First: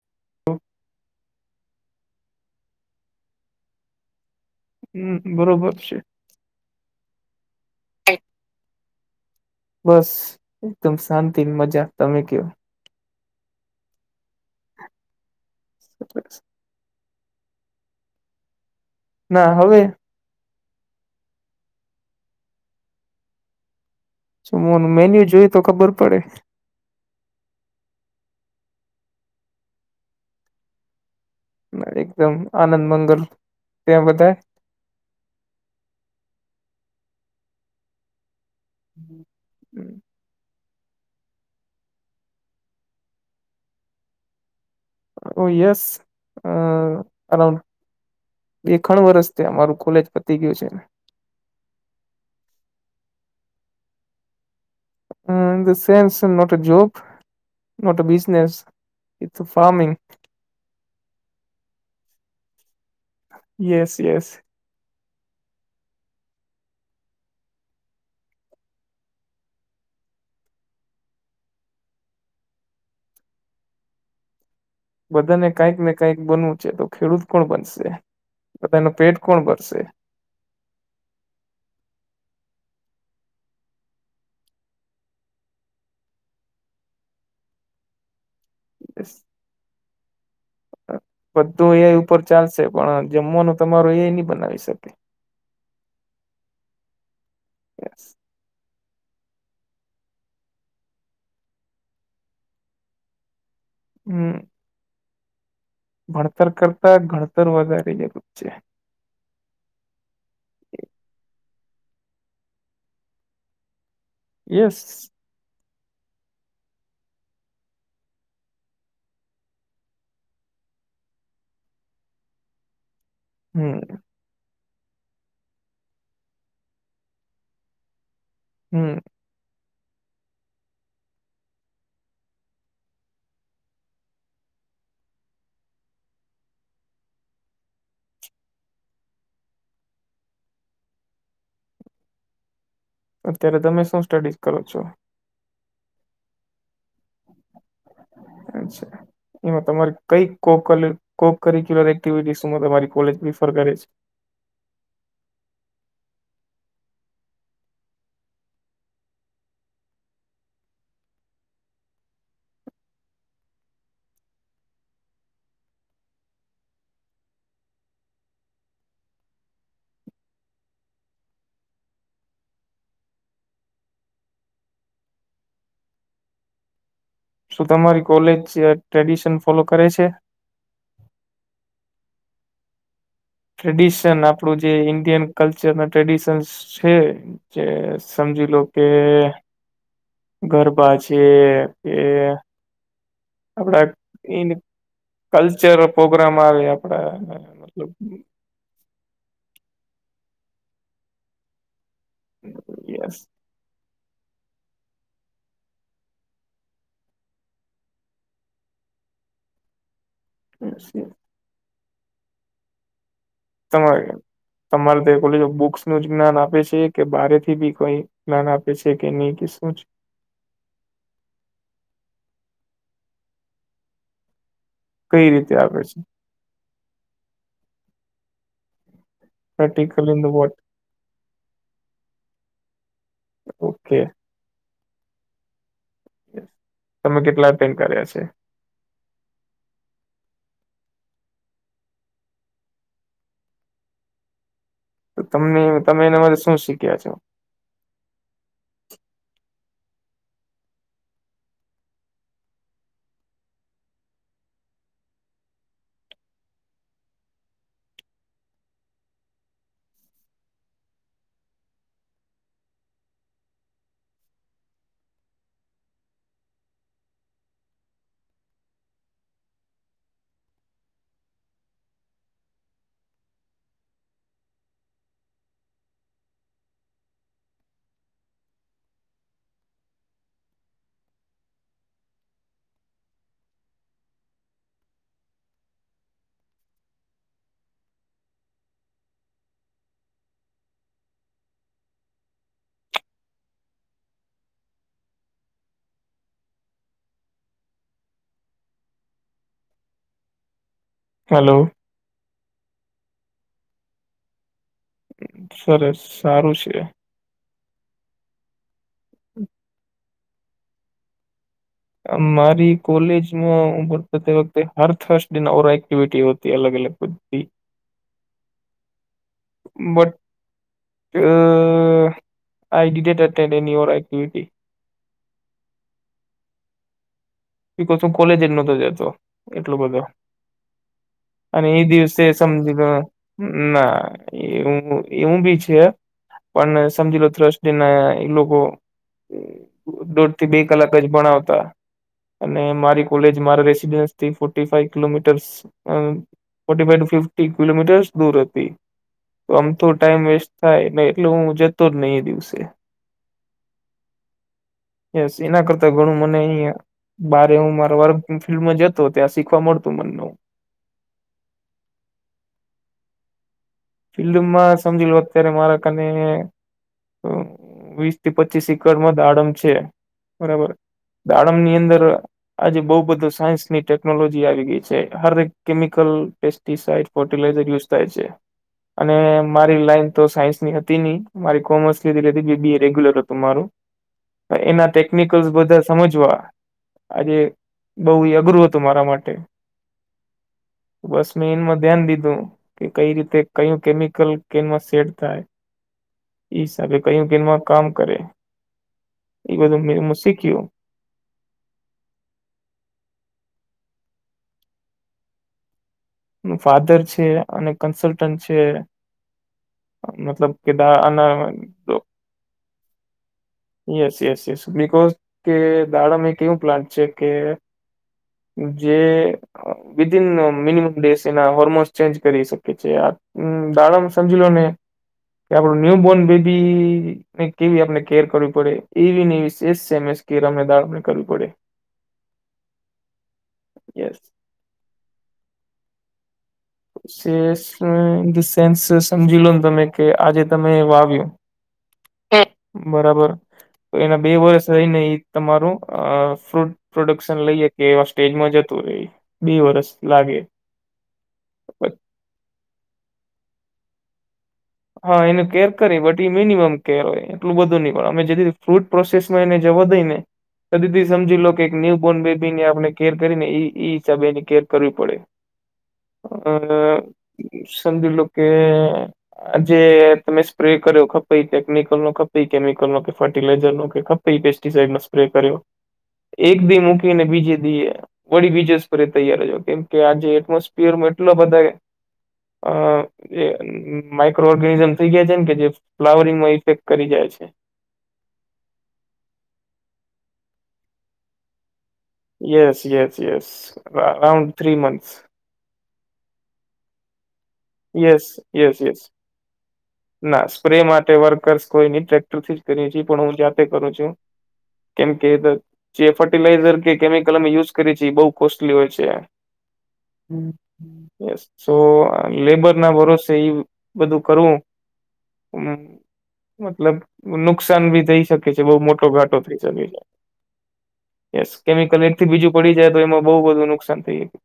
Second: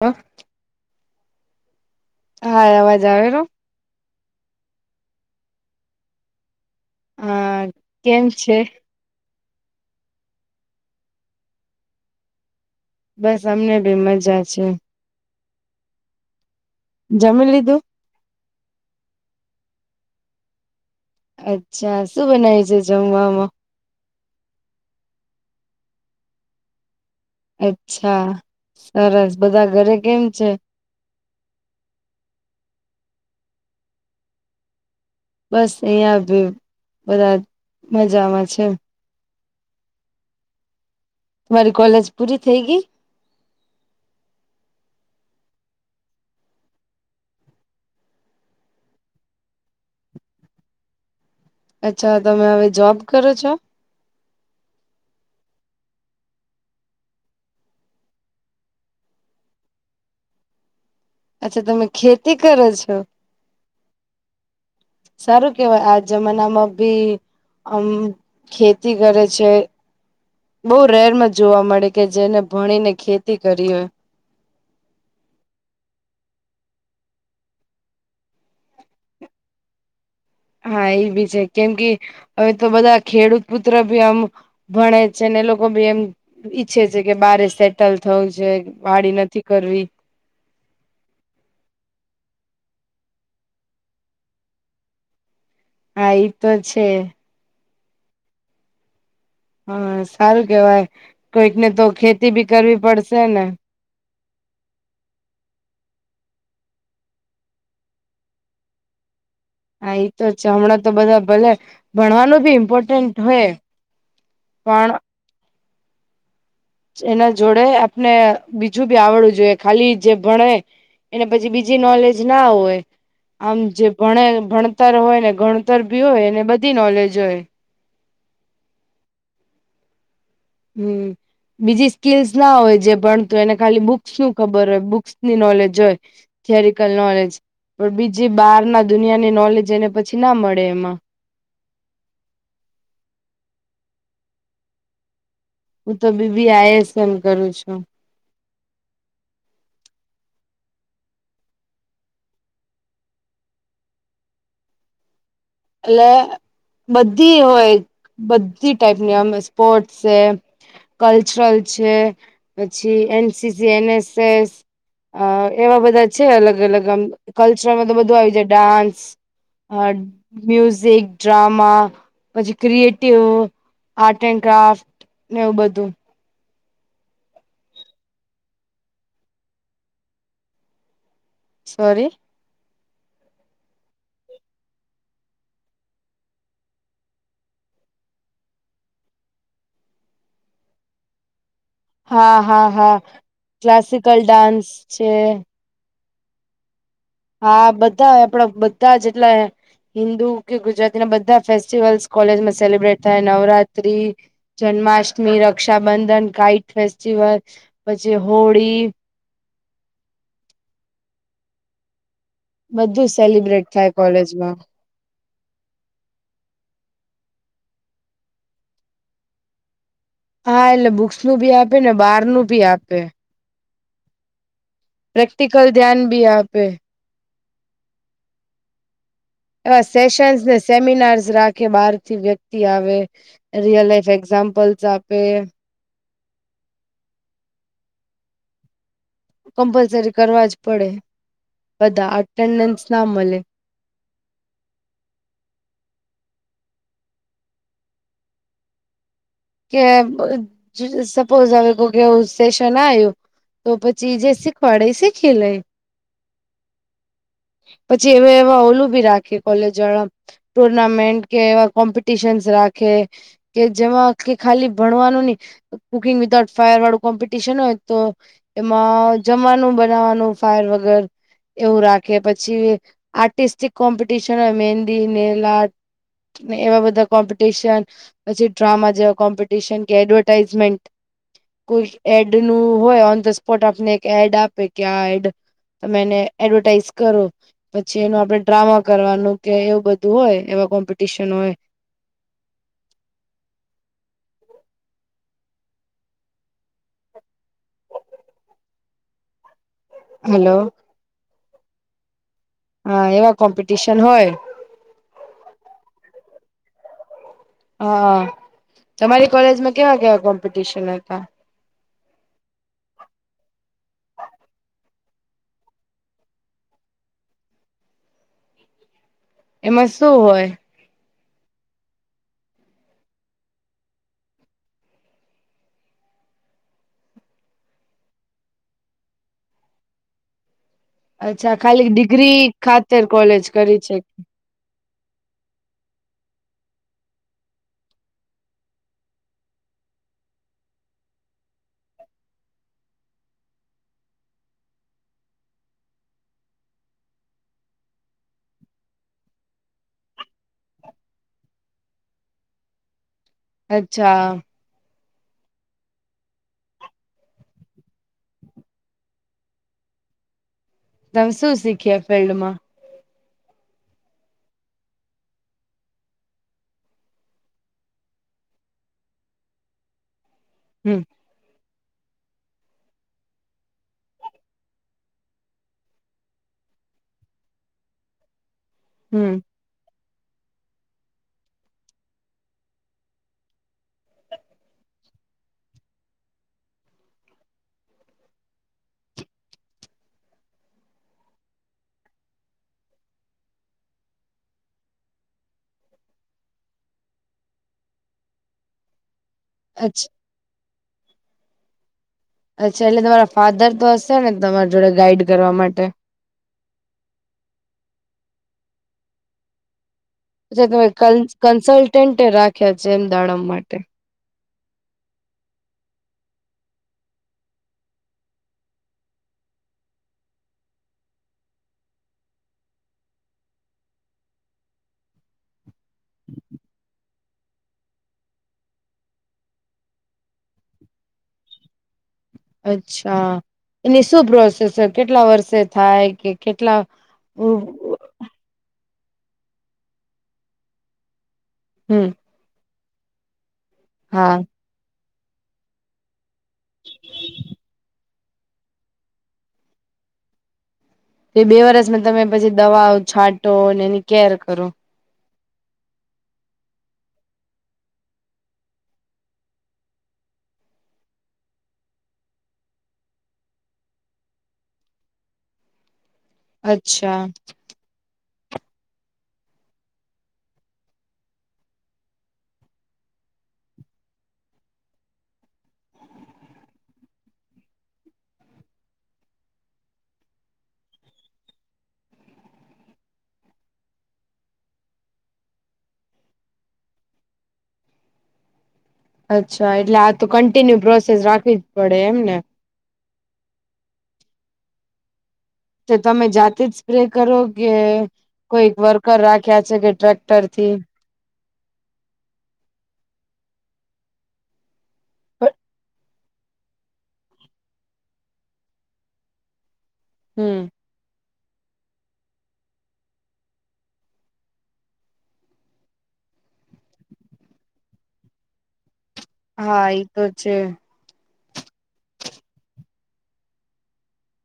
હા. તો. હા અવાજ આવેરો. હું બરોબર છે. આ કેમ છે. બસ એકદમ શાંતિની મજા તમે કેમ. બસ અમને ભીમ મા જાય છે. શ [inaudible] જમી લીધું ના હવે, અચ્છા શું બનાયવું છે જમવામાં જમવાનું મેન્યુ જોઈતો ખબર પડે અચ્છા સરસ બધા ઘરે કેમ છે? એકદમ આનંદ મંગલ ત્યાં બધા બસ અહીંયા ભી બધા મજામાં છે હમ તમારી કોલેજ પૂરી થઈ ગઈ ઓ યેસ અરાઉન્ડ બે ખાન વર્ષથી અમારું કોલેજ પતી ગયું છે ને અચ્છા તમે હવે જોબ કરો છો? હ સેમસંગના નોટ જોબ નોટ બિઝનેસ ઈતો ફારમિંગ અચ્છા તમે ખેતી કરો છો યેસ યેસ સારું કેવાય આ જમાના માંભી હમ ખેતી કરે છે બો રેરમાં જોવા મળે કે જેને ભણીને ખેતી કરી હોય બધાને કંઈક ને કંઈક બનવું છે, તો ખેડૂત કોણ બનશે બધાનું પેટ કોણ ભરશે. હા એબી છે, કેમ કે હવે તો બધા ખેડૂતપુત્ર ભી આમ ભણે છે ને એ લોકો ભી એમ ઈચ્છે છે, કે બારે સેટલ થવું છે. પાડી નથી કરવી બધું એ ઉપર ચાલશે પણ જમવાનું તમારો એ ની બનાવી શકે હા ઈ તો છે એસ હા સારું કેવાય કોઈકને તો ખેતી ભી કરવી પડશેને, હમ ભણતર કરતા ગણતર વધારે જરૂરી છે. હા એ તો છે હમણાં તો બધા ભલે ભણવાનું ભી ઇમ્પોર્ટન્ટ હોય પણ યેસ એના જોડે આપને બીજું બી આવડવું જોઈએ ખાલી જે ભણે એને પછી બીજી નોલેજ ના હોય આમ હમ જે ભણે ભણતર હોય ને ગણતર ભી હોય એને બધી નોલેજ હોય હમ હમ બીજી સ્કીલસ ના હોય જે ભણતું હોય એને ખાલી બુક્સ નું ખબર હોય બુક્સની નોલેજ હોય થિયોરિકલ નોલેજ પણ બીજી બહાર ના દુનિયાની નોલેજ એને પછી ના મળે એમાં અત્યારે તમે શું સ્ટડી કરો છો? હું તો બી બી આઈ એસ એમ કરું છું. અચ્છા એમાં તમારે કઈ કોક્યુલર એક્ટિવિટી તમારી કોલેજ પ્રિફર કરે છે એટલે બધી હોય બધી ટાઈપની એમ સ્પોર્ટસ છે કલ્ચરલ છે પછી N C C, N S S, અ એવા બધા છે અલગ અલગ આમ કલ્ચરલમાં તો બધું આવી જાય ડાન્સ અ મ્યુઝિક, ડ્રામા પછી ક્રિએટિવ, આર્ટ એન્ડ ક્રાફ્ટ, ને એવું બધું શું તમારી કોલેજ ટ્રેડિશન ફોલો કરે છે? સોરી ટ્રેડિશન આપડું જે ઈન્ડિયન કલ્ચર ના ટ્રેડિશનસ છે. જે સમજી લો કે ગરબા છે કે હા હા હા આપડા ક્લાસિકલ ડાન્સ છે કલ્ચર પ્રોગ્રામ આવે આપડા હા મતલબ બધા આપડા બધા જેટલા હિન્દુ કે ગુજરાતી ના બધા ફેસ્ટિવલ્સ કોલેજ માં સેલિબ્રેટ યસ થાય નવરાત્રી જન્માષ્ટમી, રક્ષાબંધન, કાઇટ ફેસ્ટિવલ પછી હોળી અચ્છા બધું સેલિબ્રેટ થાય તમારે કોલેજમાં તમારે દે કોલેજમા બુક્સ નું જ્ઞાન આપે છે કે બારે થી બી કોઈ જ્ઞાન આપે છે કે નહી કે શું છે? હા એટલે બુક્સ નું ભી આપે ને બાર નું ભી આપે કઈ રીતે પ્રેક્ટિકલ આપે ધ્યાન છે ભી આપે એવા પ્રેક્ટિકલ ઇન ધ વોટ સેશન્સને સેમિનાર્સ રાખે બહાર થી વ્યક્તિ આવે રિયલ ઓકે લાઈફ એક્ઝામ્પલ્સ આપે તમે કેટલા અટેન કર્યા છે? કમ્પલસરી કરવા જ પડે બધા અટેન્ડન્સ ના મળે તમને તમે એના માટે શું શીખ્યા છો? કે સપોઝ હવે કો કેવું સેશન આયું તો પછી જે સીખવાડે એ સીખી લય પછી એમે એવા ઓલું ભી રાખી કોલેજ વાળા ટુર્નામેન્ટ કે એવા કોમ્પિટશનસ રાખે કે જેમાં કે ખાલી ભણવાનું નહી કુકિંગ વિધાઉટ ફાયર વાળું કોમ્પિટિશન હોય તો એમાં જમવાનું બનાવાનું ફાયર વગર એવું રાખે કે પછી આર્ટિસ્ટિક કોમ્પિટશન હોય મહેંદી, નેઈલ આર્ટ, ને એવા બધા કોમ્પિટિશન પછી ડ્રામા જેવા કોમ્પિટિશન કે એડવર્ટાઈઝમેન્ટ કોઈ એડ નું હોય ઓન ધ સ્પોટ આપને એક એડ આપે કે આ એડ મેને એડવર્ટાઇઝ કરો પછી એનું આપડે ડ્રામા કરવાનું કે એવું બધું હોય એવા કોમ્પિટિશન હોય હલો. હેલો હા એવા કોમ્પિટિશન હોય સરસ સારું છે. હા હા તમારી કોલેજમાં કેવા કેવા કોમ્પિટિશન હતા મારી કોલેજમાં વખતે હર થર્સ ડે ઓ એક્ટિવિટી હોતી અલગ અલગ બધી [unintelligible] એમાં શું બટ હોય અ આઈટી ટેટ એનીર્ટિવિટી શું કોલેજ જ નતો જતો એટલો બધો અચ્છા અને એ ખાલી દિવસે ડિગ્રી સમજી ખાતર કોલેજ કરી છે લોના એવું એવું બી છે પણ સમજી લો ત્રસ્ટના એ લોકો દોઢ થી બે કલાક જ ભણાવતા અને મારી કોલેજ મારા રેસીડેન્સથી ફોર્ટિ ફાઈવ કિલોમીટર્સ હમ્મ forty five two fifty kilometres દૂર હતી તો આમ તો ટાઈમ વેસ્ટ થાયને એટલે હું જતો જ નહી એ દિવસે અચ્છા એસ એના કરતા ઘણું મને અહીંયા બારે હું મારા વર્ક ફિલ્ડમાં જતો ત્યાં શીખવા મળતું મને હમ્મ તમે શું શીખ્યા ફિલ્ડ માં ફિલ્ડમાં સમજી લો અત્યારે મારા કને તો વીસ થી પચીસ એકર માં દાડમ છે બરાબર હમ દાડમ ની અંદર આજે બઉ બધું સાયન્સની ટેકનોલોજી આવી ગઈ છે હરેક કેમિકલ પેસ્ટિસાઈડ ફર્ટિલાઈઝર યુઝ થાય છે અને હમ મારી લાઈન તો સાયન્સની હતી મારી કોમર્સ લીધી બિબિ એ રેગ્યુલર હતું મારું એના ટેકનિકલ્સ બધા સમજવા આજે બઉ અઘરું હતું મારા માટે બસ મેં એનમાં ધ્યાન દીધું કે કઈ રીતે કયું કેમિકલ કેનમાં સેટ થાય એ હિસાબે કયું ગલમાં કામ કરે એ બધું અચ્છા મે શીખ્યું અચ્છા એટલે તમારા ફાધર તો હશે ને તમારી જોડે ગાઈડ કરવા માટે ફાધર છે અને કન્સલ્ટન્ટ છે મતલબ પછા કે તમે આના કન્સલ્ટન્ટ રાખ્યા છે એમ દાડમ માટે યેસ યેસ યેસ બિકોઝ કે દાડામાં એક કેવું પ્લાન્ટ છે કે જે વિદન મિનિમમ ડેસ એના હોર્મોન્સ ચેન્જ કરી શકે છે હમ દાડમ સમજી લો ને કે આપડું ન્યુ બોર્ન બેબી ને કેવી આપણે કેર કરવી પડે એવીને એવીશેષ સેમસ કેર અમને દાળમને કરવી પડે અચ્છા એની યસ શું પ્રોસેસ કેટલા વર્ષે થાય કે કેટલા સેન્સ સમજી લો ને તમે કે આજે તમે વાવ્યું હમ બરાબર એના બે હા વર્ષ રઈને એ તમારું આ ફ્રૂટ પ્રોડક્શન લઈએ કે એવા સ્ટેજમાં જતું રેય બે વરસ લાગે એ બે વરસમાં તમે પછી દવાઓ છાંટો અને એની કેર કરો હા એનું કેર કરી બટ મિનિમમ કેર હોય એટલું બધું નહી પણ અમે જે ફ્રૂટ પ્રોસેસમાં એને જવાદઈ ને ત દધથી સમજી લો કે એક ન્યૂબોર્ન બેબી ને આપણે કેર કરીને ઈ એ હિસાબેની કેર કરવી પડે હ અ સમજું લો કે જે તમે સ્પ્રે કર્યો ખપે ટેકનિકલ નો ખપે કેમિકલ નો કે ફર્ટિલાઈઝર નો કે ખે પેસ્ટિાઈડ નો સ્પ્રે કર્યો એક દી મૂકીને બીજી દી એ વળી બીજસ પર તૈયારજો કેમ કે આજે એટમોસફિયરમાં એટલા બધાએ આ જે માઇક્રો ઓર્ગેનીઝમ થઈ ગાય છેને કે જે ફ્લાવરિંગમાં ઇફેક્ટ કરી જાય છે. અચ્છા એટલે આ તો કન્ટિન્યુ પ્રોસેસ રાખવી જ પડે એમને yes yes yes around three months તો તમે જાતે જ સ્પ્રે કરો કે યસ કોઈ યસ યસ વર્કર રાખ્યા છે કે ટ્રેક્ટર ના થી સ્પ્રે માટે વર્કર્સ કોઈ ની ટ્રેક્ટર થી જ કરયે છે પણ હું જાતે કરું છું કેમકે જે ફર્ટિલાઈઝર કે કેમિકલ અમે યુઝ કરીએ છીએ એ બહુ કોસ્ટલી હોય છે. હમ હ તો લેબર ના ભરોસે ઈ બધું કરવું હમ મતલબ નુકસાન ભી થઈ શકે છે બહુ મોટો ઘાટો હા એ તો છે યેસ કેમિકલ એક થી બીજું પડી જાય તો એમાં બઉ બધુ નુકસાન થઈ જાય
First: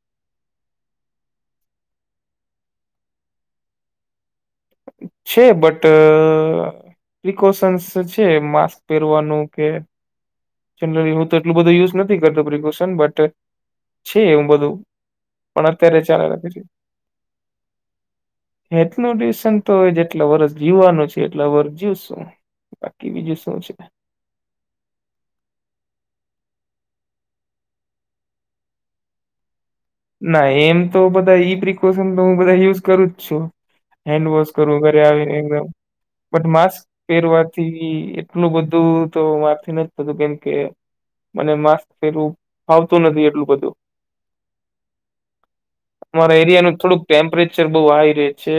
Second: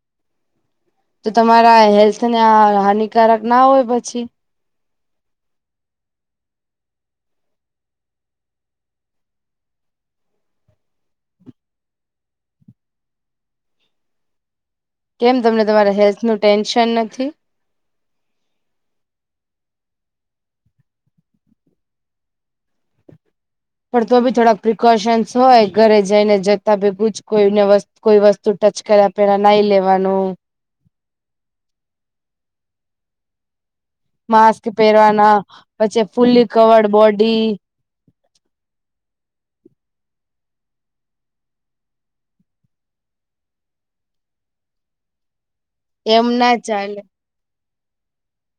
તો તમારા હેલ્થ ને હાનિકારક ના હોય પછી છે બટ પ્રિકોશન્સ છે માસ્ક પહેરવાનું કે જનરલી હું તો એટલું બધું યુઝ નથી કરતો પ્રિકોશન બટ છે એવું બધું કેમ તમને પણ તમારા અત્યારે હેલ્થ ચાલે નું રાખે છે. ટેન્શન નથી હેલ્થ નું ટ્યુશન તો હવે જેટલા વર્ષ જીવવાનું છે એટલા વર્ષ જીવશું બાકી બીજું શું છે. પણ તો બી થોડાક પ્રિકોશન્સ હોય ઘરે જઈને જતા ભેગું જ કોઈને વસ્તુ કોઈ વસ્તુ ટચ કર્યા પેલા નાહી લેવાનું ના એમ તો બધા ઈ પ્રિકોશન તો હું બધા યુઝ કરું જ છું. હેન્ડ વોશ માસ્ક કરવું ઘરે પહેરવાના આવીને એકદમ પછી fully but mask covered body પહેરવાથી થી એટલું બધું તો મારથી ન થતું કેમ કે મને માસ્ક પેરવું ફાવતું નથી એટલું બધું એમ તમારા ના એરિયા નું થોડું ચાલે ટેમ્પરેચ ટેમ્પ્રેચર બહુ હાઈ રહે છે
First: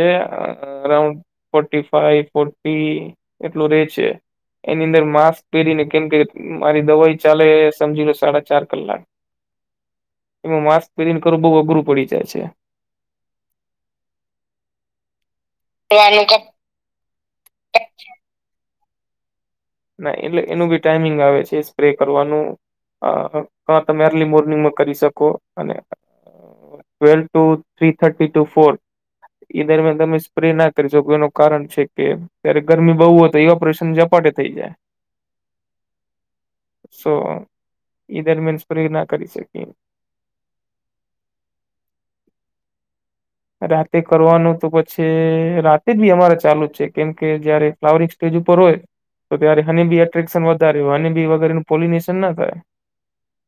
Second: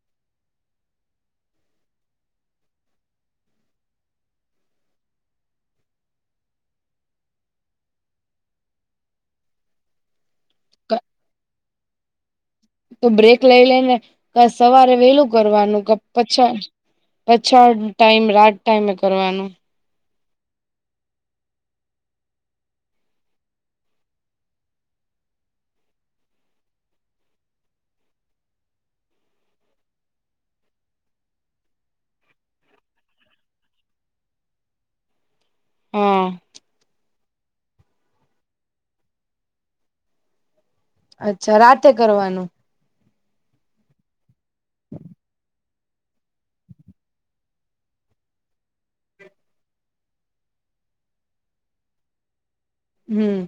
અરાઉન્ડ ફોર્ટિ ફાઇવ ફોર્ટિ એટલું રે છે. એની અંદર માસ્ક પહેરી ને કેમ કે મારી દવાઈ ચાલે સમજી લો સાડા ચાર કલાક એમાં માસ્ક પહેરીન કરવું બહુ અઘરું પડી જાય છે. તો બ્રેક લઈ લઈને સવારે વેહેલું કરવાનું કે છે પછા પછાળ ટાઈમ રાત ટાઈમે કરવાનો ના એટલે એનું બી ટાઈમિંગ આવે છે સ્પ્રે કરવાનું અ હ તમે અર્લી મોર્નિંગમાં કરી શકો અને twelve two three thirty two four એ દરમિયાન તમે સ્પ્રે ના કરી શકો એનું કારણ છે કે ત્યારે ગરમી બહુ હોય ઓપરેશન પ્રશન ઝપાટે થઈ જાય હા સો ઈ દરમિયાન સ્પ્રે ના કરી શકી અચ્છા રાતે કરવાનું રાતે કરવાનું તો પછી રા તે જ બી અમારે ચાલુ જ છે કેમ કે જયારે ફ્લાવરિંગ સ્ટેજ ઉપર હોય તો ત્યારે હનીબી એટ્રેક્શન વધારે હોય હનીબી વગેરેનું પોલિનેશન ના થાય હમ્મ.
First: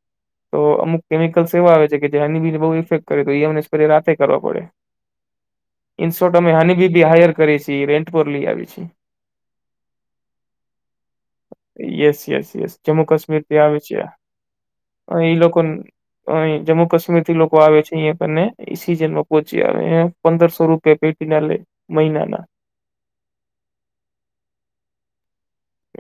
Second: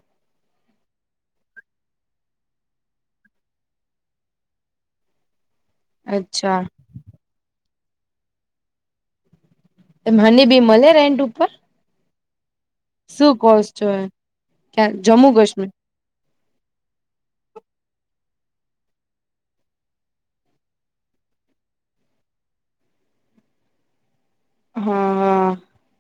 તો અમુક કેમિકલ્સ એવા આવે છે કે જે આની બીને બહુ ઇફેક્ટ કરે તો એ અમને સ્પ્રે રાતે કરવા પડે. ઇન શોર્ટ અમે અચ્છા હની બીબી હાયર કરીએ છી રેન્ટ પર લઈ આવી છે. એમ હની બી મળે રેન્ટ ઉપર યસ યસ યસ જમ્મુ શું કાશ્મીરથી કોર્સ આવે છો છે એ? ક્યાં જમ્મુ ઈ લોકોન કાશ્મીર અહિ જમ્મુ કાશ્મીર થી લોકો આવે છે અહીં કને ઈ સીઝન પો છે ને પંદરસો રૂપિયા પેટી ના લે મહિના ના હા હા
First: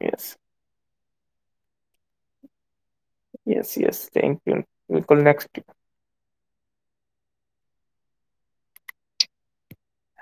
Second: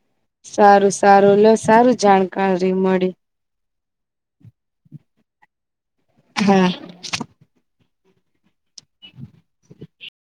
યસ સારું સારું લો સારું જાણકારી મળી. યસ યસ થેન્ક યુ બિલકુલ નેક્સ્ટ હા. [inaudible]